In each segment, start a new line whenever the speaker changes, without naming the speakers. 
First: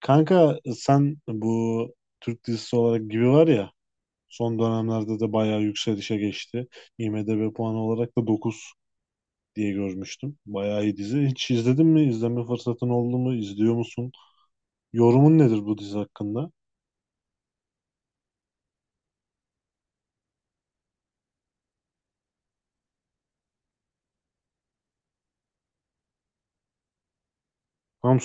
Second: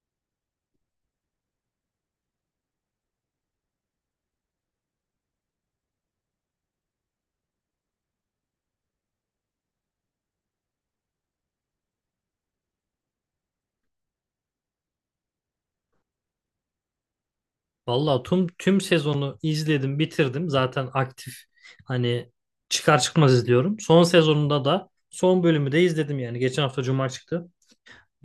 Kanka sen bu Türk dizisi olarak gibi var ya son dönemlerde de bayağı yükselişe geçti. IMDb puanı olarak da 9 diye görmüştüm. Bayağı iyi dizi. Hiç izledin mi? İzleme fırsatın oldu mu? İzliyor musun? Yorumun nedir bu dizi hakkında?
Vallahi tüm sezonu izledim, bitirdim. Zaten aktif hani çıkar çıkmaz izliyorum. Son sezonunda da son bölümü de izledim yani. Geçen hafta Cuma çıktı.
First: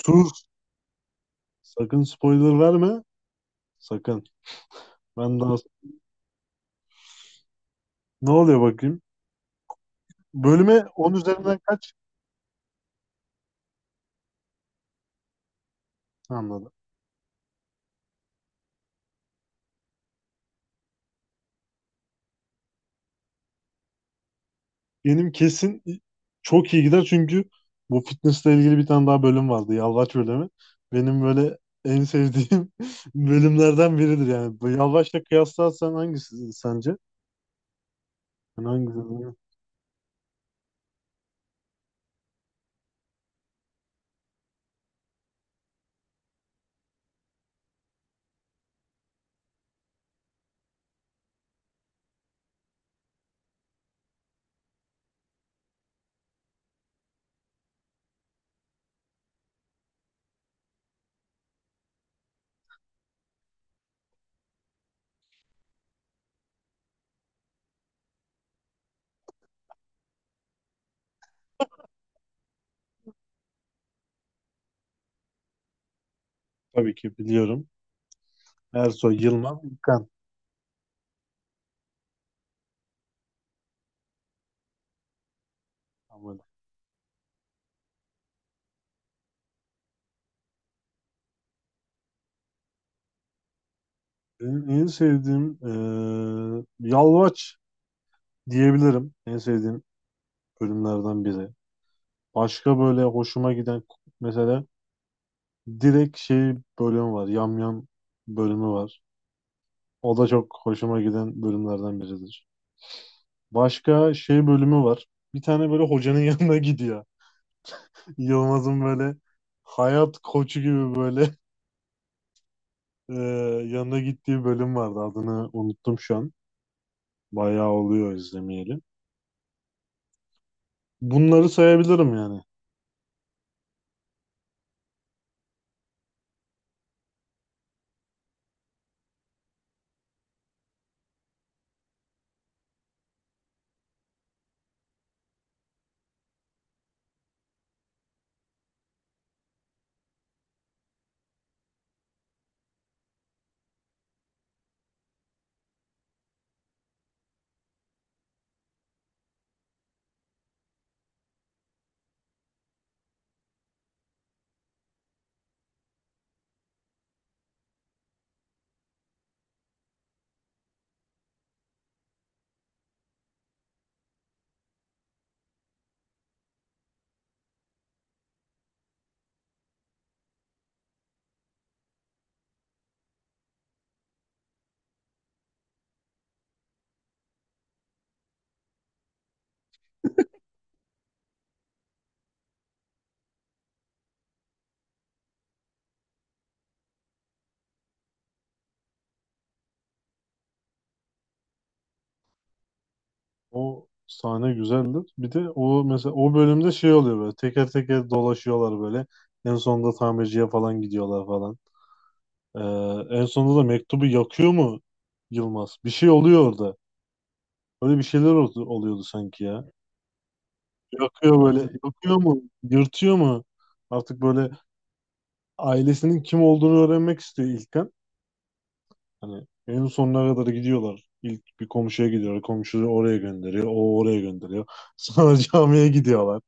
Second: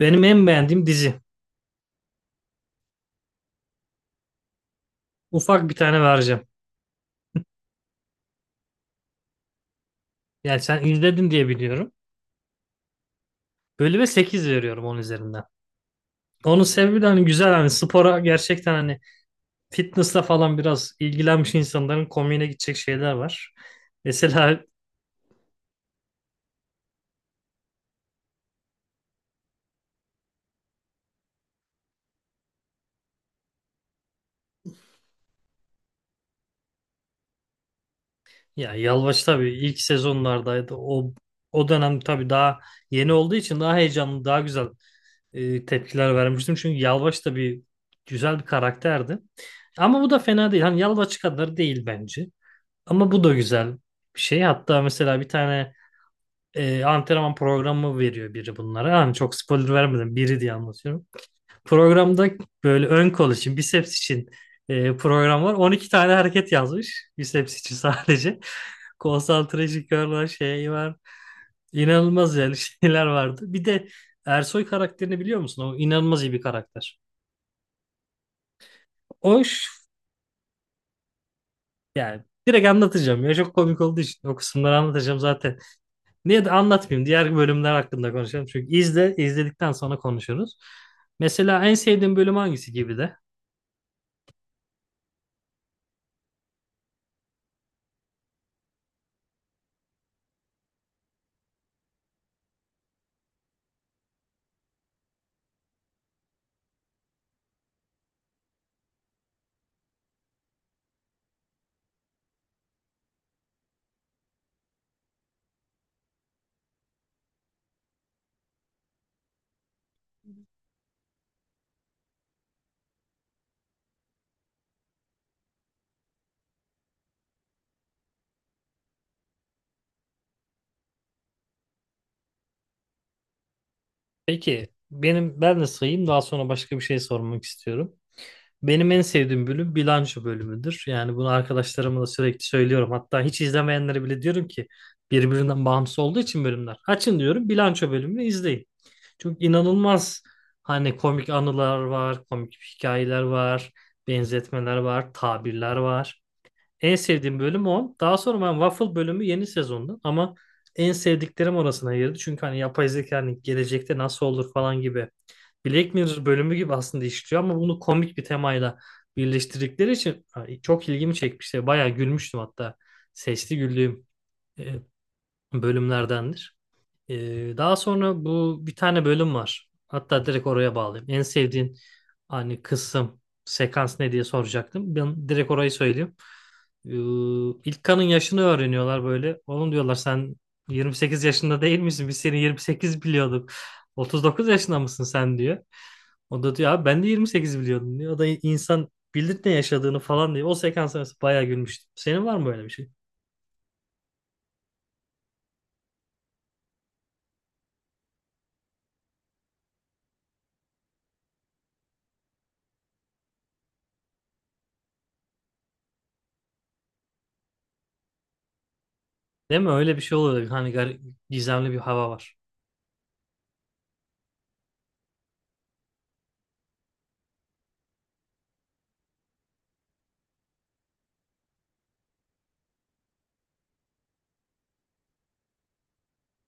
Benim en beğendiğim dizi.
sakın spoiler verme. Sakın. Ben daha
Ufak bir tane vereceğim.
ne oluyor bakayım?
Yani sen
Bölüme 10
izledin diye
üzerinden kaç?
biliyorum. Bölüme 8 veriyorum onun üzerinden. Onun
Anladım.
sebebi de hani güzel hani spora gerçekten hani fitness'la falan biraz ilgilenmiş insanların komiğine gidecek şeyler var. Mesela
Benim kesin çok iyi gider çünkü bu fitnessle ilgili bir tane daha bölüm vardı. Yalvaç bölümü. Benim böyle en sevdiğim bölümlerden biridir yani. Bu Yalvaç'la kıyaslarsan hangisi sence? Ben
ya Yalvaç
hangisi?
tabii ilk sezonlardaydı. O dönem tabii daha yeni olduğu için daha heyecanlı, daha güzel tepkiler vermiştim. Çünkü Yalvaç da bir güzel bir karakterdi. Ama bu da fena değil. Hani Yalvaç kadar değil bence. Ama bu da güzel bir şey. Hatta mesela bir tane antrenman programı veriyor biri bunlara. Hani çok spoiler vermedim. Biri diye anlatıyorum. Programda böyle ön kol için, biceps için program var. 12 tane hareket yazmış. Biceps için sadece. Concentration Curl var, şey var. İnanılmaz yani şeyler vardı. Bir de Ersoy karakterini biliyor musun? O inanılmaz iyi bir
Tabii
karakter.
ki biliyorum. Ersoy,
O
Yılmaz,
ş-
İlkan.
Yani direkt anlatacağım. Ya çok komik olduğu için o kısımları anlatacağım zaten.
Ama
Niye de anlatmayayım? Diğer bölümler hakkında konuşalım. Çünkü izledikten sonra konuşuruz. Mesela en sevdiğin bölüm hangisi gibi de?
benim en sevdiğim Yalvaç diyebilirim. En sevdiğim bölümlerden biri. Başka böyle hoşuma giden mesela direkt şey bölümü var. Yamyam bölümü var. O da çok hoşuma giden bölümlerden biridir. Başka şey bölümü var. Bir tane böyle hocanın yanına gidiyor. Yılmaz'ın böyle hayat koçu gibi böyle e, yanına gittiği bölüm vardı. Adını unuttum şu an. Bayağı oluyor izlemeyeli. Bunları sayabilirim yani.
Peki benim ben de sayayım daha sonra başka bir şey sormak istiyorum. Benim en sevdiğim bölüm bilanço bölümüdür. Yani bunu arkadaşlarıma da sürekli söylüyorum. Hatta hiç izlemeyenlere bile diyorum ki birbirinden bağımsız olduğu için bölümler. Açın diyorum bilanço bölümünü izleyin. Çünkü inanılmaz hani komik anılar var, komik hikayeler var, benzetmeler var, tabirler var. En sevdiğim bölüm o. Daha sonra ben Waffle bölümü yeni sezonda ama en sevdiklerim orasına girdi. Çünkü hani yapay zeka hani gelecekte nasıl olur falan gibi. Black Mirror bölümü gibi aslında işliyor ama bunu komik bir temayla birleştirdikleri için hani çok ilgimi çekmişti. Bayağı gülmüştüm hatta. Sesli güldüğüm e, bölümlerdendir. Daha sonra bu bir tane bölüm var. Hatta direkt oraya bağlayayım. En sevdiğin hani kısım, sekans ne diye soracaktım. Ben direkt orayı söyleyeyim. İlk İlkan'ın yaşını öğreniyorlar böyle. Oğlum diyorlar sen 28 yaşında değil misin? Biz seni 28 biliyorduk. 39 yaşında mısın sen diyor. O da diyor abi ben de 28 biliyordum diyor. O da insan bilir ne yaşadığını falan diyor. O sekans arası bayağı gülmüştüm. Senin var mı böyle bir şey?
O sahne güzeldir. Bir de o mesela o bölümde şey oluyor böyle teker teker dolaşıyorlar böyle. En sonunda tamirciye falan gidiyorlar falan. E, en sonunda da mektubu yakıyor mu Yılmaz? Bir şey oluyor orada. Öyle bir şeyler oldu, oluyordu sanki
Değil
ya.
mi? Öyle bir şey oluyor.
Yakıyor böyle.
Gizemli bir hava
Yakıyor
var.
mu? Yırtıyor mu? Artık böyle ailesinin kim olduğunu öğrenmek istiyor İlkan. Hani en sonuna kadar gidiyorlar. İlk bir komşuya gidiyorlar. Komşuyu oraya gönderiyor. O oraya gönderiyor. Sonra camiye gidiyorlar.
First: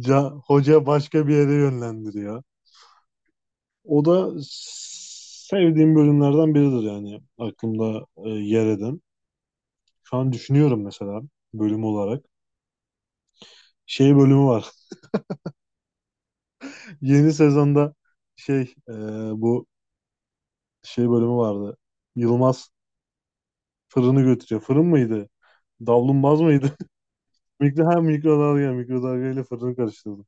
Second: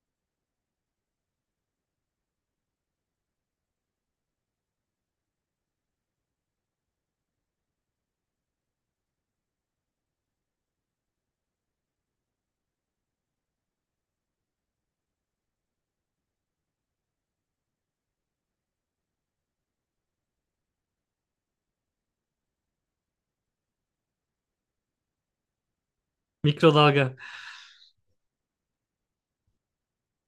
Ca Hoca başka bir yere yönlendiriyor. O da sevdiğim bölümlerden biridir yani. Aklımda yer eden. Şu an düşünüyorum mesela bölüm olarak. Şey bölümü var. Yeni sezonda şey bu şey bölümü vardı. Yılmaz fırını götürüyor. Fırın mıydı? Davlumbaz mıydı?
Mikrodalga.
Ha mikrodalga. Mikrodalga ile fırını karıştırdım.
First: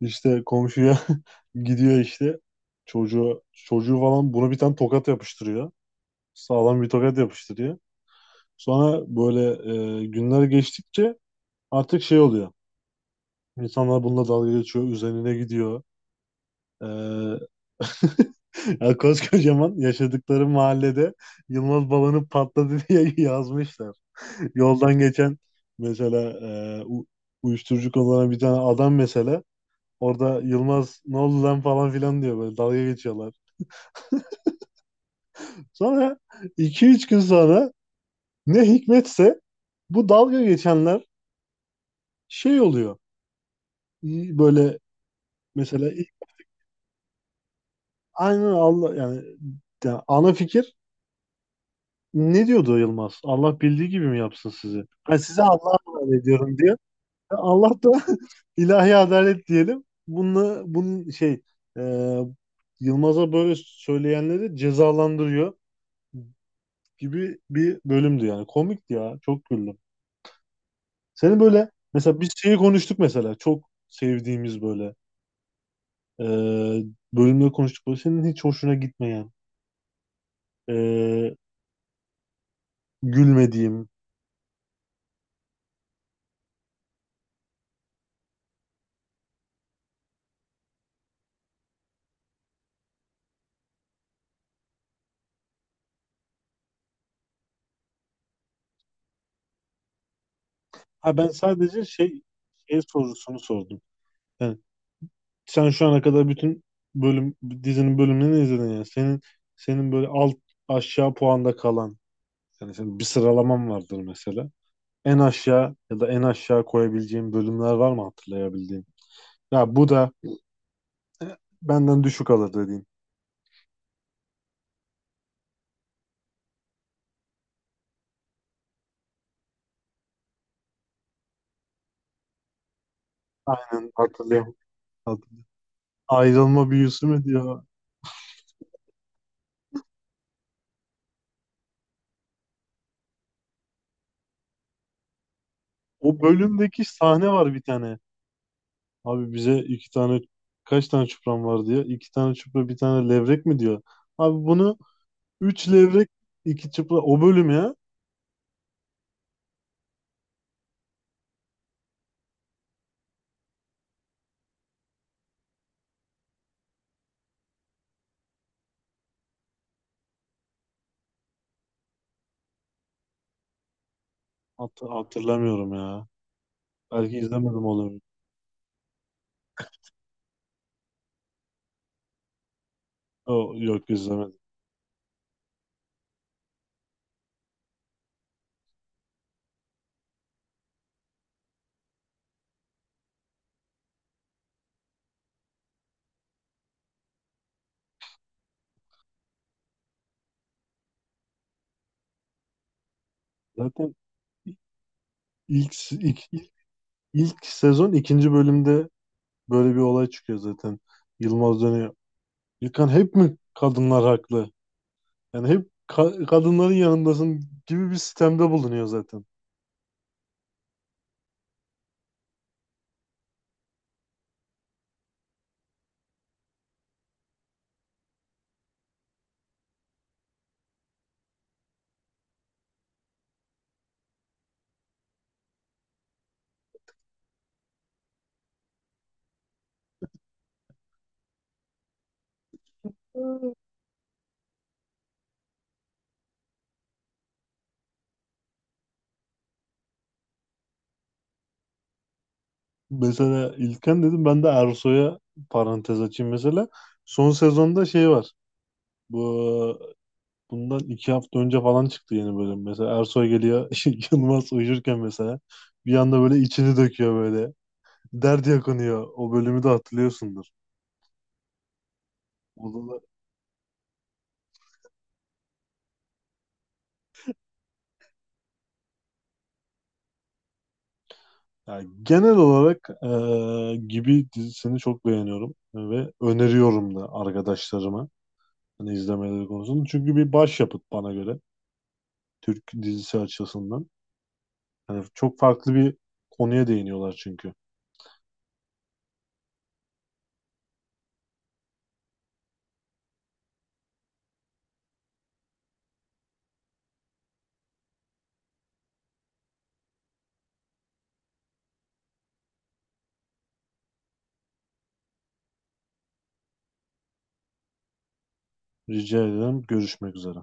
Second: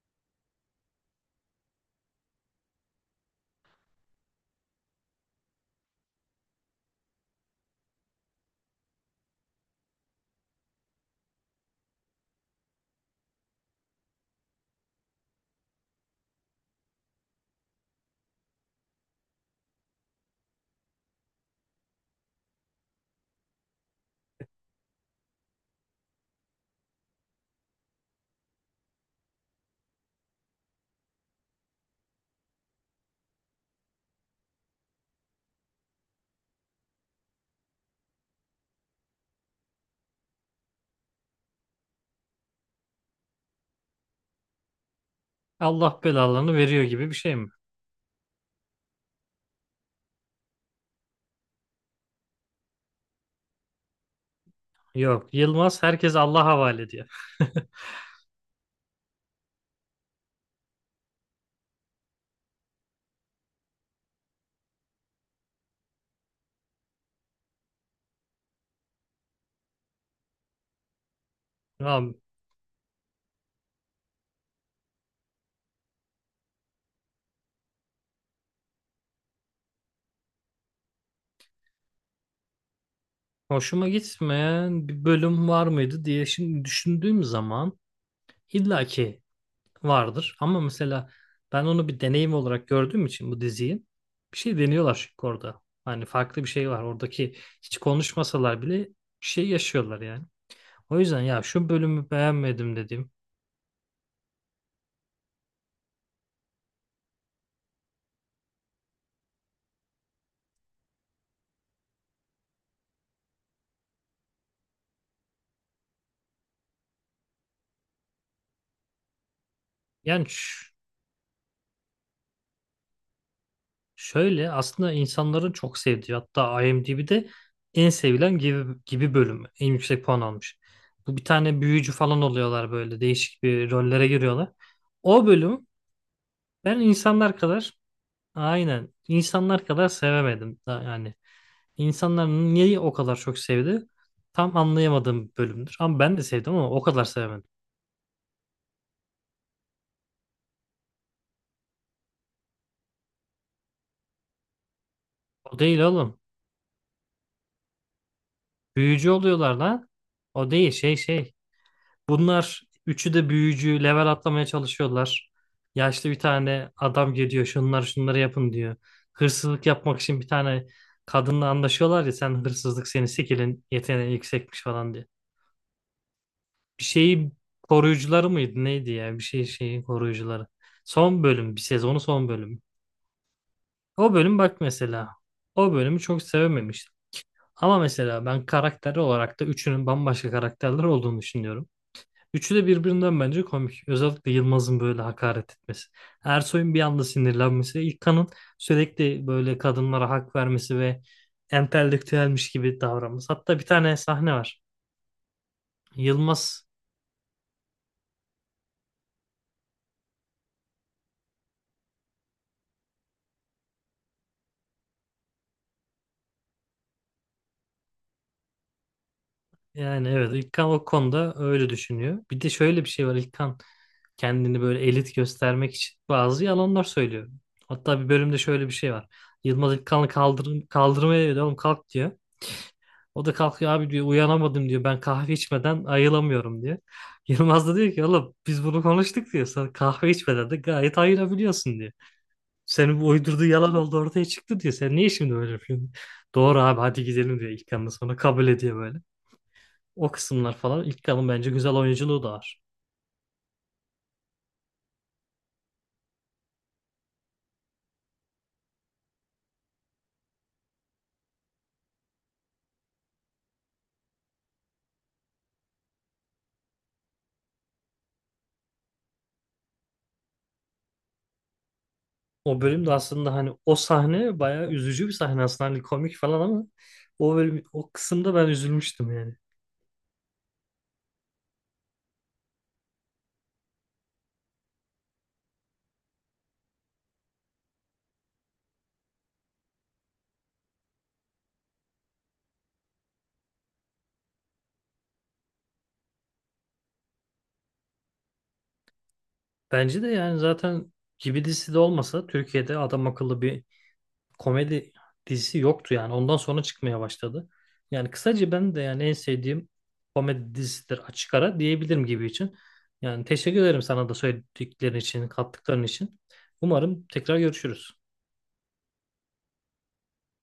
İşte komşuya gidiyor işte. Çocuğu, çocuğu falan buna bir tane tokat yapıştırıyor. Sağlam bir tokat yapıştırıyor. Sonra böyle günler geçtikçe artık şey oluyor. İnsanlar bununla dalga geçiyor. Üzerine gidiyor. E, Ya, koskocaman yaşadıkları mahallede Yılmaz balonu patladı diye yazmışlar. Yoldan geçen mesela e, u- uyuşturucu kullanan bir tane adam mesela orada Yılmaz ne oldu lan falan filan diyor böyle dalga geçiyorlar. Sonra iki üç gün sonra ne hikmetse bu dalga geçenler şey oluyor. İyi. Böyle mesela
Allah belalarını veriyor gibi bir şey mi?
aynen Allah yani, ana fikir. Ne diyordu Yılmaz? Allah bildiği gibi mi yapsın sizi? Ben
Yok.
size Allah'a
Yılmaz herkes
emanet
Allah'a
ediyorum diyor.
havale ediyor.
Allah da ilahi adalet diyelim. Bunun şey e, Yılmaz'a böyle söyleyenleri cezalandırıyor gibi bir bölümdü yani. Komikti ya. Çok güldüm. Senin böyle
Abi
mesela biz şeyi konuştuk mesela. Çok sevdiğimiz böyle e, bölümleri konuştuk. Böyle senin hiç hoşuna gitmeyen e, gülmediğim.
hoşuma gitmeyen bir bölüm var mıydı diye şimdi düşündüğüm zaman İlla ki vardır ama mesela ben onu bir deneyim olarak gördüğüm için bu diziyi bir şey deniyorlar çünkü orada. Hani farklı bir şey var. Oradaki hiç konuşmasalar bile bir şey yaşıyorlar yani. O
Ha,
yüzden
ben
ya şu
sadece
bölümü
şey
beğenmedim
şey
dediğim.
sorusunu sordum. Yani sen şu ana kadar bütün bölüm dizinin bölümlerini izledin yani. Senin böyle alt aşağı puanda kalan, yani senin bir sıralaman vardır mesela. En aşağı ya da en aşağı koyabileceğin bölümler var mı hatırlayabildiğin? Ya bu da
Yani ş-
benden düşük alır dediğin.
Şöyle aslında insanların çok sevdiği hatta IMDb'de en sevilen gibi, gibi bölümü. En yüksek puan almış. Bu bir tane büyücü falan oluyorlar böyle değişik bir
Aynen,
rollere giriyorlar.
hatırlayam. hat-
O bölüm
Ayrılma
ben
büyüsü mü
insanlar
diyor.
kadar Aynen. İnsanlar kadar sevemedim. Yani insanlar niye o kadar çok sevdi? Tam anlayamadığım bir bölümdür. Ama ben
O
de sevdim ama o
bölümdeki
kadar
sahne
sevemedim.
var bir tane. Abi bize iki tane kaç tane çupram var diyor. İki tane çupra bir tane levrek mi diyor. Abi bunu
O
üç
değil
levrek
oğlum.
iki çupra o bölüm ya.
Büyücü oluyorlar lan. O değil şey. Bunlar üçü de büyücü level atlamaya çalışıyorlar. Yaşlı bir tane adam geliyor. Şunlar şunları yapın diyor. Hırsızlık yapmak için bir tane kadınla anlaşıyorlar ya sen hırsızlık seni sikilin yeteneği yüksekmiş
Hat-
falan diye.
hatırlamıyorum ya.
Bir
Belki
şeyi
izlemedim olabilir.
koruyucuları mıydı neydi ya bir şey şeyi koruyucuları. Son bölüm bir sezonu son bölüm.
O, yok
O
izlemedim.
bölüm bak mesela o bölümü çok sevememiştim. Ama mesela ben karakter olarak da üçünün bambaşka karakterler olduğunu düşünüyorum. Üçü de birbirinden bence komik. Özellikle Yılmaz'ın böyle hakaret etmesi. Ersoy'un bir anda sinirlenmesi. İlkan'ın sürekli böyle kadınlara hak vermesi ve entelektüelmiş gibi davranması. Hatta bir
Zaten
tane sahne var.
ilk, ilk,
Yılmaz
ilk, sezon ikinci bölümde böyle bir olay çıkıyor zaten. Yılmaz dönüyor. İlkan, hep mi kadınlar haklı? Yani hep kadınların yanındasın gibi bir sistemde bulunuyor zaten.
Yani evet İlkan o konuda öyle düşünüyor. Bir de şöyle bir şey var İlkan kendini böyle elit göstermek için bazı yalanlar söylüyor. Hatta bir bölümde şöyle bir şey var. Yılmaz İlkan'ı kaldır kaldırmaya diyor oğlum kalk diyor. O da kalkıyor abi diyor uyanamadım diyor ben kahve içmeden ayılamıyorum diyor. Yılmaz da diyor ki oğlum biz bunu konuştuk diyor. Sen kahve içmeden de gayet ayılabiliyorsun diyor. Senin bu uydurduğu yalan oldu ortaya çıktı diyor. Sen niye şimdi böyle yapıyorsun? Doğru abi hadi gidelim diyor İlkan da sonra kabul ediyor böyle. O kısımlar falan ilk kalın bence güzel oyunculuğu da var.
Mesela İlkan dedim, ben de Ersoy'a parantez açayım mesela. Son sezonda şey var. Bu Bundan 2 hafta önce falan çıktı yeni bölüm. Mesela Ersoy geliyor Yılmaz uyurken mesela bir anda böyle içini döküyor böyle. Dert yakınıyor. O bölümü de hatırlıyorsundur.
O
O
bölüm de
da-
aslında hani o sahne bayağı üzücü bir sahne aslında hani komik falan ama o bölüm o kısımda ben üzülmüştüm yani.
yani genel olarak gibi dizisini çok beğeniyorum ve öneriyorum da arkadaşlarıma hani izlemeleri konusunda. Çünkü bir başyapıt bana göre Türk dizisi açısından. Hani çok farklı bir konuya değiniyorlar çünkü.
Bence de yani zaten gibi dizisi de olmasa Türkiye'de adam akıllı bir komedi dizisi yoktu yani. Ondan sonra çıkmaya başladı. Yani kısaca ben de yani en sevdiğim komedi dizisidir açık ara diyebilirim gibi için. Yani teşekkür ederim sana da söylediklerin için, kattıkların için. Umarım tekrar görüşürüz.
Rica ederim. Görüşmek üzere.